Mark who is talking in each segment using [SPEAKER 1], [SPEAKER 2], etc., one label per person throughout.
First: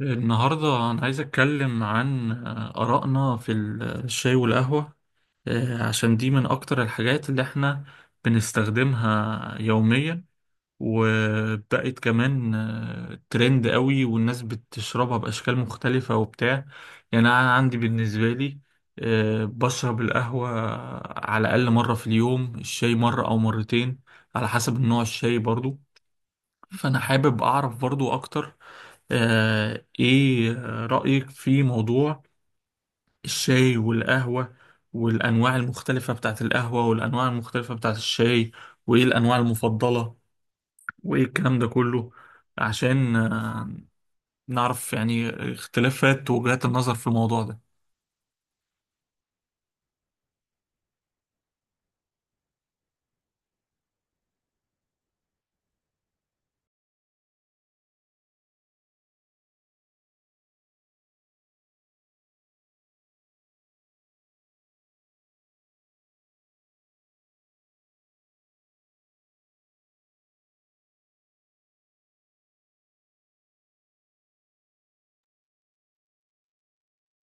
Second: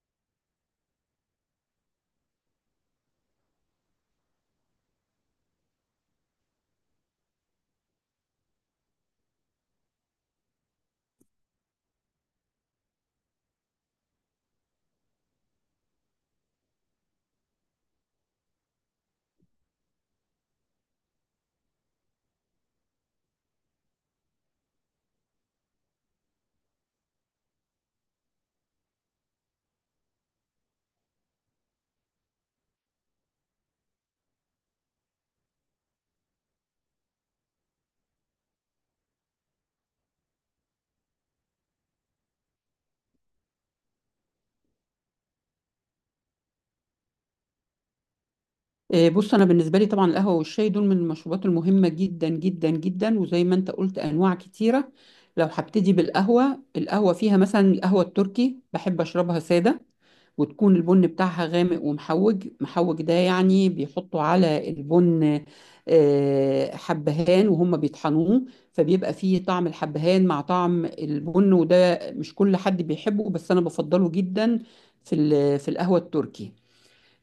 [SPEAKER 1] النهاردة أنا عايز أتكلم عن آرائنا في الشاي والقهوة. عشان دي من أكتر الحاجات اللي إحنا بنستخدمها يوميا، وبقت كمان ترند قوي والناس بتشربها بأشكال مختلفة وبتاع. يعني أنا عندي بالنسبة لي بشرب القهوة على الأقل مرة في اليوم، الشاي مرة أو مرتين على حسب النوع، الشاي برضو. فأنا حابب أعرف برضو أكتر إيه رأيك في موضوع الشاي والقهوة، والأنواع المختلفة بتاعت القهوة والأنواع المختلفة بتاعت الشاي، وإيه الأنواع المفضلة، وإيه الكلام ده كله، عشان نعرف يعني اختلافات وجهات النظر في الموضوع ده.
[SPEAKER 2] بص انا بالنسبه لي طبعا القهوه والشاي دول من المشروبات المهمه جدا جدا جدا وزي ما انت قلت انواع كتيره. لو هبتدي بالقهوه، القهوه فيها مثلا القهوه التركي بحب اشربها ساده وتكون البن بتاعها غامق ومحوج، محوج ده يعني بيحطوا على البن حبهان وهم بيطحنوه، فبيبقى فيه طعم الحبهان مع طعم البن، وده مش كل حد بيحبه بس انا بفضله جدا في القهوه التركي.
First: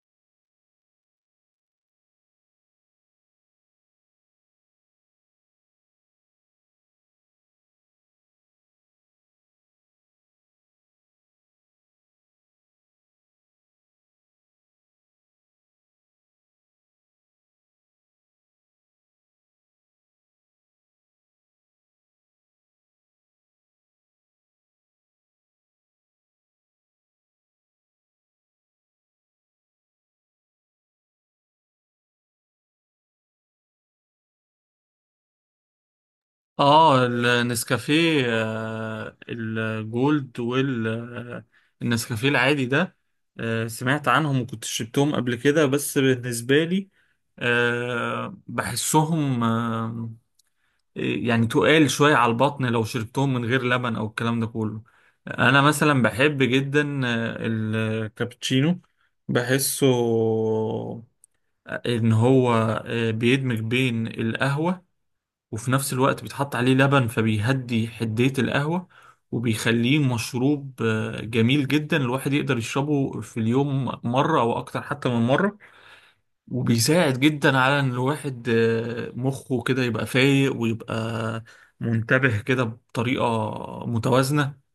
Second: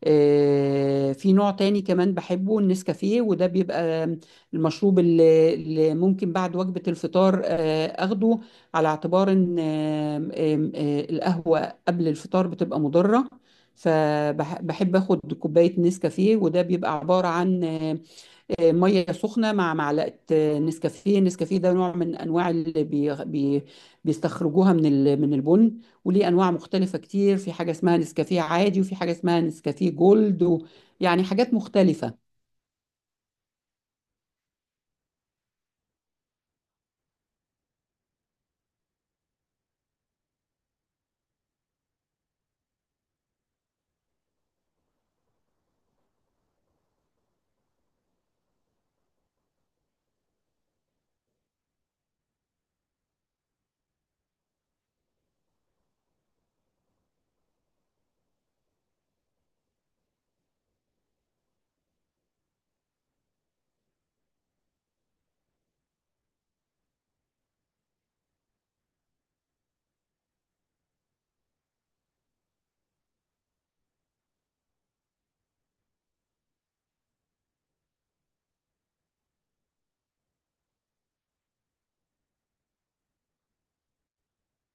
[SPEAKER 2] في نوع تاني كمان بحبه، النسكافيه، وده بيبقى المشروب اللي ممكن بعد وجبة الفطار اخده، على اعتبار ان آم، آم، آه، القهوة قبل الفطار بتبقى مضرة. فبحب اخد كوباية نسكافيه، وده بيبقى عبارة عن ميه سخنه مع معلقه نسكافيه. النسكافيه ده نوع من انواع اللي بي بي بيستخرجوها من البن، وليه انواع مختلفه كتير، في حاجه اسمها نسكافيه عادي وفي حاجه اسمها نسكافيه جولد يعني حاجات مختلفه.
[SPEAKER 1] اه، النسكافيه الجولد والنسكافيه العادي ده سمعت عنهم وكنت شربتهم قبل كده، بس بالنسبة لي بحسهم إيه، يعني تقال شوية على البطن لو شربتهم من غير لبن أو الكلام ده كله. أنا مثلا بحب جدا الكابتشينو، بحسه إن هو بيدمج بين القهوة وفي نفس الوقت بيتحط عليه لبن فبيهدي حدية القهوة، وبيخليه مشروب جميل جدا الواحد يقدر يشربه في اليوم مرة أو أكتر حتى من مرة، وبيساعد جدا على إن الواحد مخه كده يبقى فايق ويبقى منتبه كده بطريقة متوازنة.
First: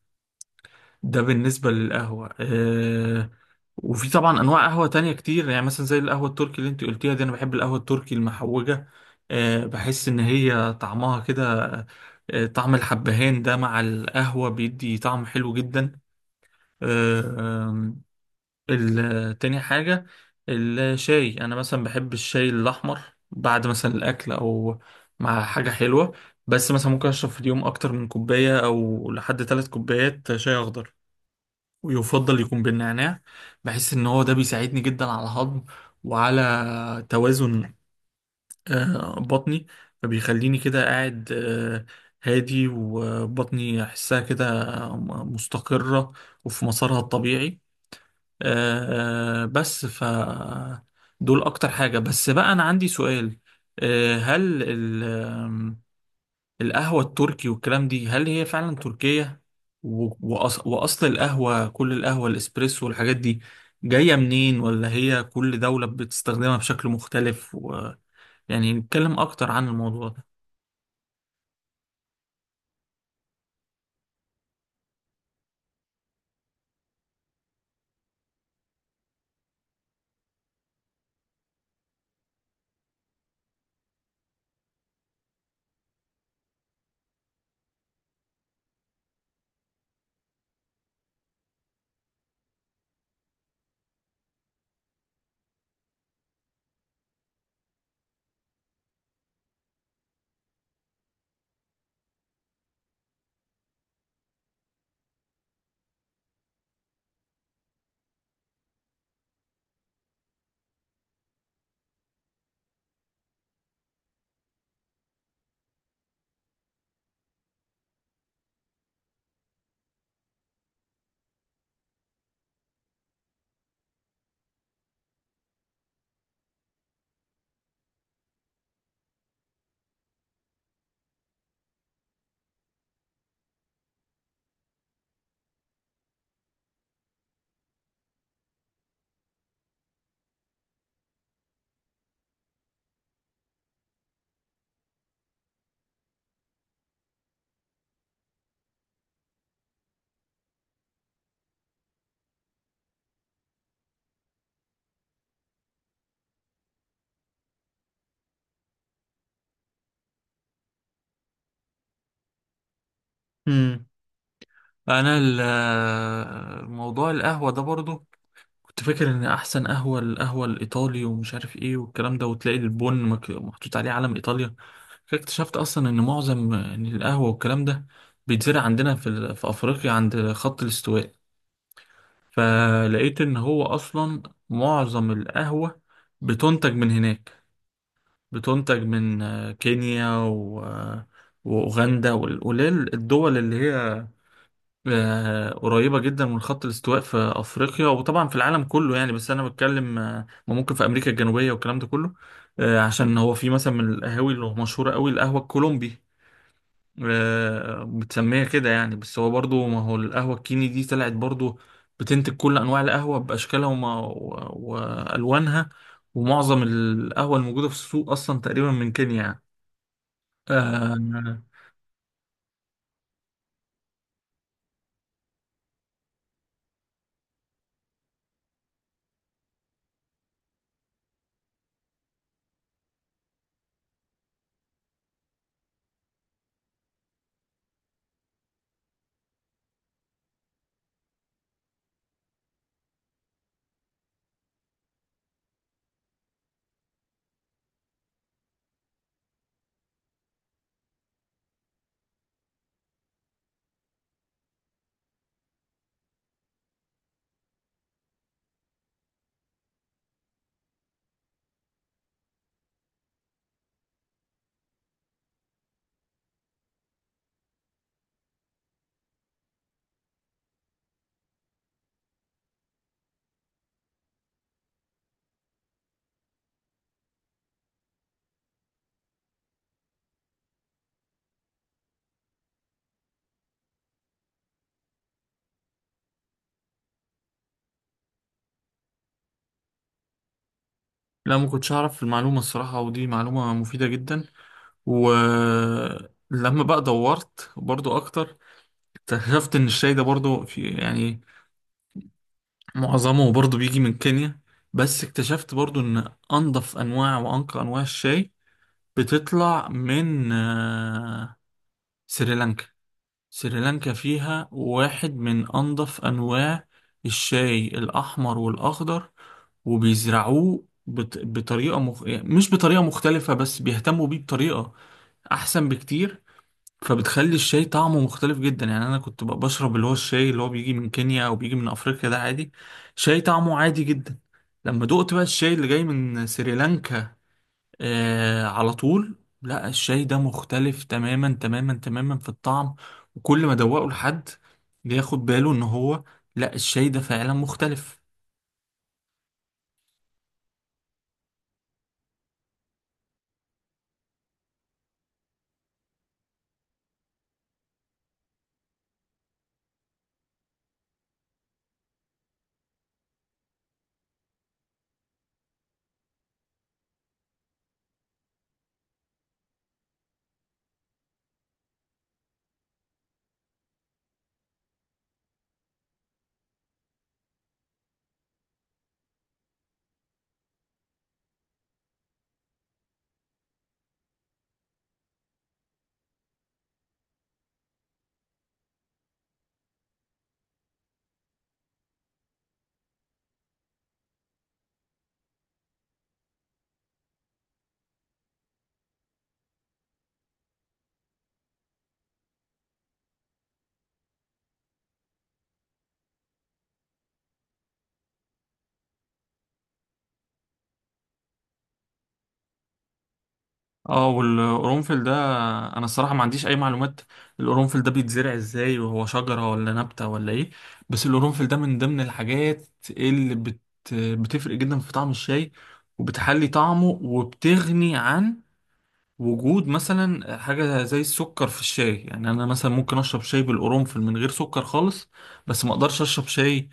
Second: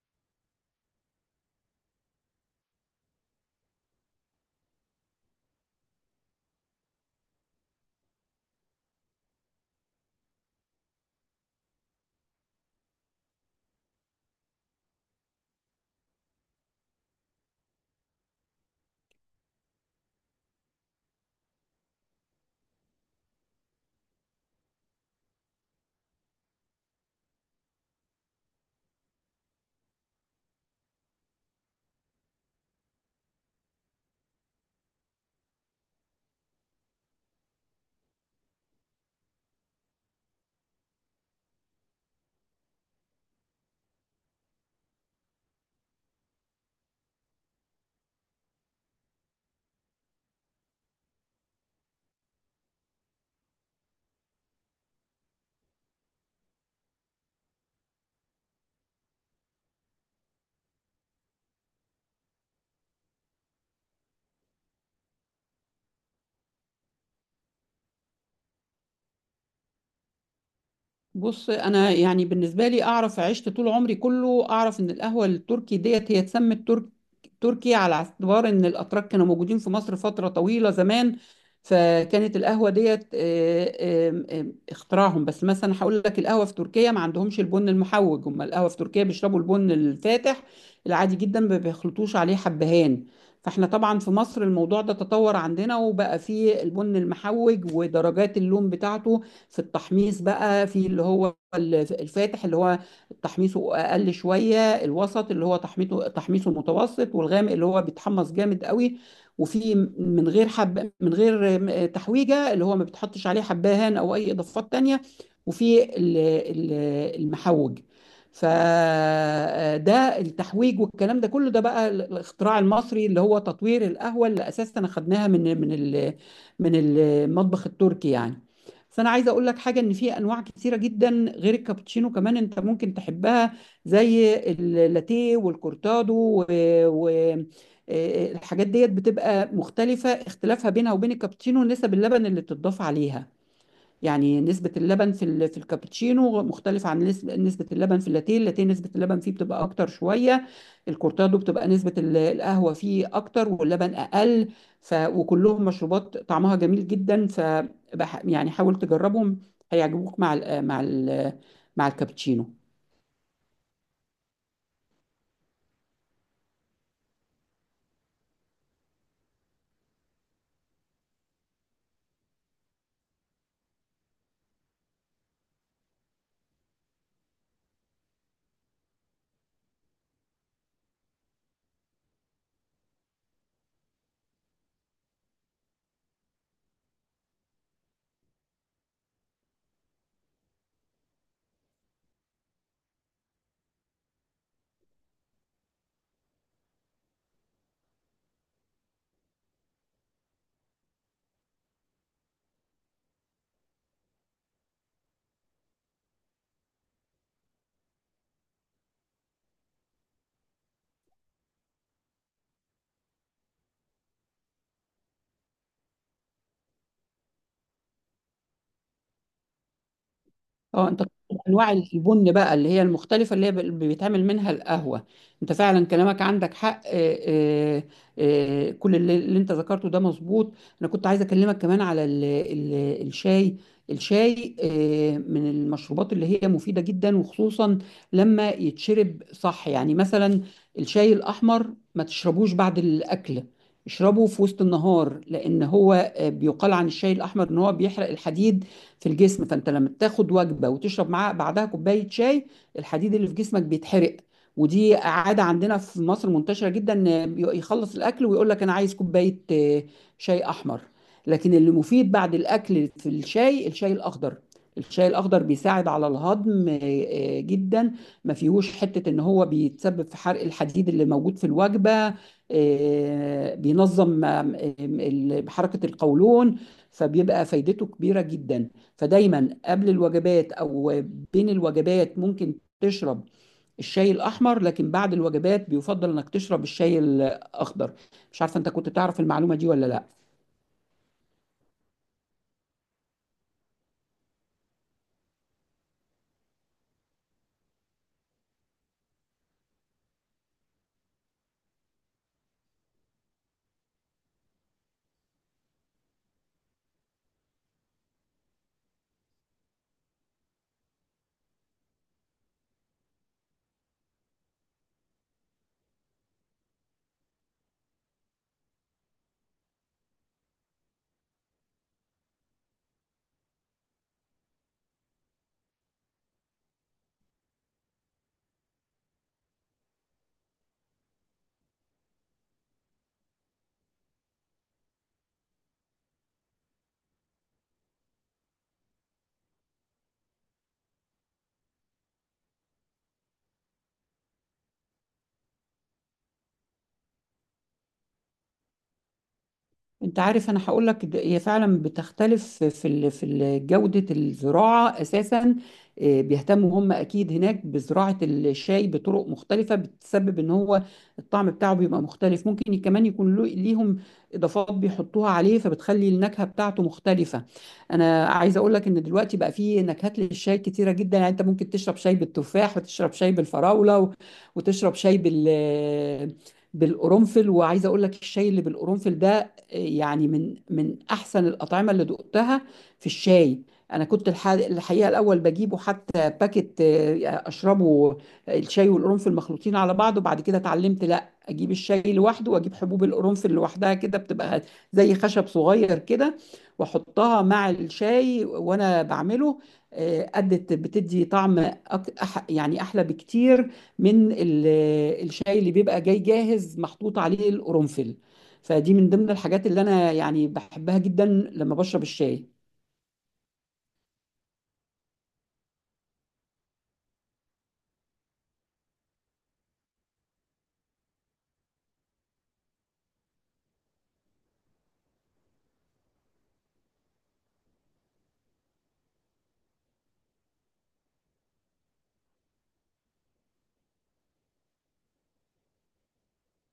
[SPEAKER 1] ده بالنسبة للقهوة وفي طبعا انواع قهوه تانية كتير، يعني مثلا زي القهوه التركي اللي انت قلتيها دي، انا بحب القهوه التركي المحوجه. بحس ان هي طعمها كده طعم الحبهان ده مع القهوه بيدي طعم حلو جدا. أه آم، تاني حاجه الشاي، انا مثلا بحب الشاي الاحمر بعد مثلا الاكل او مع حاجه حلوه، بس مثلا ممكن اشرب في اليوم اكتر من كوبايه او لحد 3 كوبايات شاي اخضر، ويفضل يكون بالنعناع. بحس ان هو ده بيساعدني جدا على الهضم وعلى توازن بطني، فبيخليني كده قاعد هادي وبطني احسها كده مستقرة وفي مسارها الطبيعي. بس دول اكتر حاجة. بس بقى انا عندي سؤال، هل القهوة التركي والكلام دي هل هي فعلا تركية؟ وأصل القهوة، كل القهوة، الإسبريسو والحاجات دي، جاية منين؟ ولا هي كل دولة بتستخدمها بشكل مختلف يعني نتكلم أكتر عن الموضوع ده.
[SPEAKER 2] بص انا يعني بالنسبه لي اعرف، عشت طول عمري كله اعرف ان القهوه التركي ديت هي اتسمت تركي على اعتبار ان الاتراك كانوا موجودين في مصر فتره طويله زمان، فكانت القهوه ديت آه، آم، آم، اختراعهم. بس مثلا هقول لك، القهوه في تركيا ما عندهمش البن المحوج، هم القهوه في تركيا بيشربوا البن الفاتح العادي جدا، ما بيخلطوش عليه حبهان. فاحنا طبعا في مصر الموضوع ده تطور عندنا وبقى فيه البن المحوج ودرجات اللون بتاعته في التحميص، بقى في اللي هو الفاتح اللي هو تحميصه اقل شويه، الوسط اللي هو تحميصه متوسط، والغامق اللي هو بيتحمص جامد قوي. وفي من غير حب، من غير تحويجه، اللي هو ما بتحطش عليه حبهان او اي اضافات تانية، وفي المحوج. فده التحويج والكلام ده كله، ده بقى الاختراع المصري اللي هو تطوير القهوة اللي اساسا اخدناها من من المطبخ التركي يعني. بس انا عايزه اقول لك حاجه، ان في انواع كتيره جدا غير الكابتشينو كمان انت ممكن تحبها، زي اللاتيه والكورتادو و... و... آه، الحاجات ديت بتبقى مختلفه، اختلافها بينها وبين الكابتشينو نسب اللبن اللي بتضاف عليها. يعني نسبة اللبن في الكابتشينو مختلفة عن نسبة اللبن في اللاتيه، اللاتيه نسبة اللبن فيه بتبقى أكتر شوية، الكورتادو بتبقى نسبة القهوة فيه أكتر واللبن أقل. ف وكلهم مشروبات طعمها جميل جدا، ف يعني حاول تجربهم، هيعجبوك مع ال مع ال مع الكابتشينو.
[SPEAKER 1] مم. أنا موضوع القهوة ده برضو كنت فاكر ان احسن قهوه، القهوه الايطالي، ومش عارف ايه والكلام ده، وتلاقي البن محطوط عليه علم ايطاليا. فجأة اكتشفت اصلا ان معظم إن القهوه والكلام ده بيتزرع عندنا في افريقيا عند خط الاستواء. فلقيت ان هو اصلا معظم القهوه بتنتج من هناك، بتنتج من كينيا واوغندا والقليل الدول اللي هي قريبة جدا من خط الاستواء في أفريقيا، وطبعا في العالم كله يعني، بس أنا بتكلم ما ممكن في أمريكا الجنوبية والكلام ده كله. عشان هو في مثلا من القهاوي اللي مشهورة قوي القهوة الكولومبي، بتسميها كده يعني، بس هو برضو ما هو القهوة الكيني دي طلعت برضو بتنتج كل أنواع القهوة بأشكالها وألوانها، ومعظم القهوة الموجودة في السوق أصلا تقريبا من كينيا يعني
[SPEAKER 2] اه انت بتقول
[SPEAKER 1] آه،
[SPEAKER 2] انواع البن بقى اللي هي المختلفه اللي هي بيتعمل منها القهوه، انت فعلا كلامك عندك حق. كل اللي انت ذكرته ده مظبوط. انا كنت عايزه اكلمك كمان على ال ال الشاي. الشاي من المشروبات اللي هي مفيده جدا، وخصوصا لما يتشرب صح. يعني مثلا الشاي الاحمر ما تشربوش بعد الاكل، اشربه في وسط النهار، لان هو بيقال عن الشاي الاحمر ان هو بيحرق الحديد في الجسم، فانت لما بتاخد وجبه وتشرب معاها بعدها كوبايه شاي، الحديد اللي في جسمك بيتحرق. ودي عاده عندنا في مصر منتشره جدا، إن يخلص الاكل ويقول لك انا عايز كوبايه شاي احمر. لكن اللي مفيد بعد الاكل في الشاي، الشاي الاخضر. الشاي الاخضر بيساعد على الهضم جدا، ما فيهوش حته ان هو بيتسبب في حرق الحديد اللي موجود في الوجبه، بينظم حركه القولون، فبيبقى فايدته كبيره جدا. فدايما قبل الوجبات او بين الوجبات ممكن تشرب الشاي الاحمر، لكن بعد الوجبات بيفضل انك تشرب الشاي الاخضر. مش عارفه انت كنت تعرف المعلومه دي ولا لا.
[SPEAKER 1] لا، ما كنتش أعرف المعلومة الصراحة، ودي معلومة مفيدة جدا. ولما بقى دورت برضو اكتر، اكتشفت ان الشاي ده برضو في، يعني معظمه برضو بيجي من كينيا، بس اكتشفت برضو ان انضف انواع وانقى انواع الشاي بتطلع من سريلانكا. سريلانكا فيها واحد من انضف انواع الشاي، الاحمر والاخضر، وبيزرعوه بطريقة يعني مش بطريقة مختلفة، بس بيهتموا بيه بطريقة أحسن بكتير، فبتخلي الشاي طعمه مختلف جدا. يعني انا كنت بقى بشرب اللي هو الشاي اللي هو بيجي من كينيا او بيجي من افريقيا ده عادي، شاي طعمه عادي جدا. لما دقت بقى الشاي اللي جاي من سريلانكا، على طول، لا الشاي ده مختلف تماما تماما تماما في الطعم. وكل ما ادوقه لحد بياخد باله ان هو لا الشاي ده فعلا مختلف.
[SPEAKER 2] انت عارف، انا هقول لك هي فعلا بتختلف في جودة الزراعة اساسا. بيهتموا هم اكيد هناك بزراعة الشاي بطرق مختلفة، بتسبب ان هو الطعم بتاعه بيبقى مختلف. ممكن كمان يكون ليهم اضافات بيحطوها عليه، فبتخلي النكهة بتاعته مختلفة. انا عايزة اقول لك ان دلوقتي بقى فيه نكهات للشاي كتيرة جدا، يعني انت ممكن تشرب شاي بالتفاح وتشرب شاي بالفراولة وتشرب شاي بالقرنفل. وعايزه اقول لك الشاي اللي بالقرنفل ده يعني من احسن الاطعمه اللي دقتها في الشاي. انا كنت الحقيقه الاول بجيبه حتى باكت اشربه، الشاي والقرنفل مخلوطين على بعض، وبعد كده اتعلمت لا، اجيب الشاي لوحده واجيب حبوب القرنفل لوحدها، كده بتبقى زي خشب صغير كده، واحطها مع الشاي وانا بعمله. ادت، بتدي طعم يعني احلى بكتير من الشاي اللي بيبقى جاي جاهز محطوط عليه القرنفل. فدي من ضمن الحاجات اللي انا يعني بحبها جدا لما بشرب الشاي.
[SPEAKER 1] اه، والقرنفل ده انا الصراحه ما عنديش اي معلومات، القرنفل ده بيتزرع ازاي؟ وهو شجره ولا نبته ولا ايه؟ بس القرنفل ده من ضمن الحاجات اللي بتفرق جدا في طعم الشاي، وبتحلي طعمه، وبتغني عن وجود مثلا حاجه زي السكر في الشاي. يعني انا مثلا ممكن اشرب شاي بالقرنفل من غير سكر خالص، بس ما اقدرش اشرب شاي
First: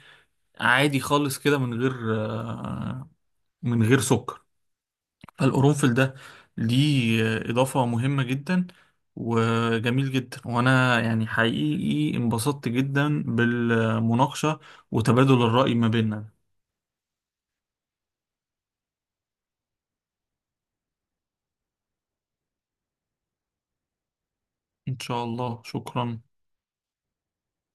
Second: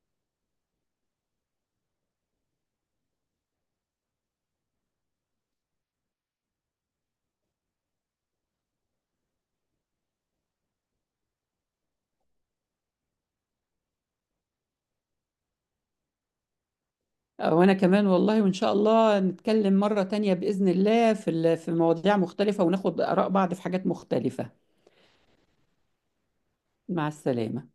[SPEAKER 1] عادي خالص كده آه، من غير سكر. فالقرنفل ده ليه إضافة مهمة جدا وجميل جدا، وأنا يعني حقيقي انبسطت جدا بالمناقشة وتبادل الرأي ما بيننا.
[SPEAKER 2] وانا كمان، والله وان شاء الله نتكلم مرة تانية بإذن الله في مواضيع مختلفة وناخد آراء بعض في حاجات مختلفة.
[SPEAKER 1] إن شاء الله. شكرا.
[SPEAKER 2] مع السلامة.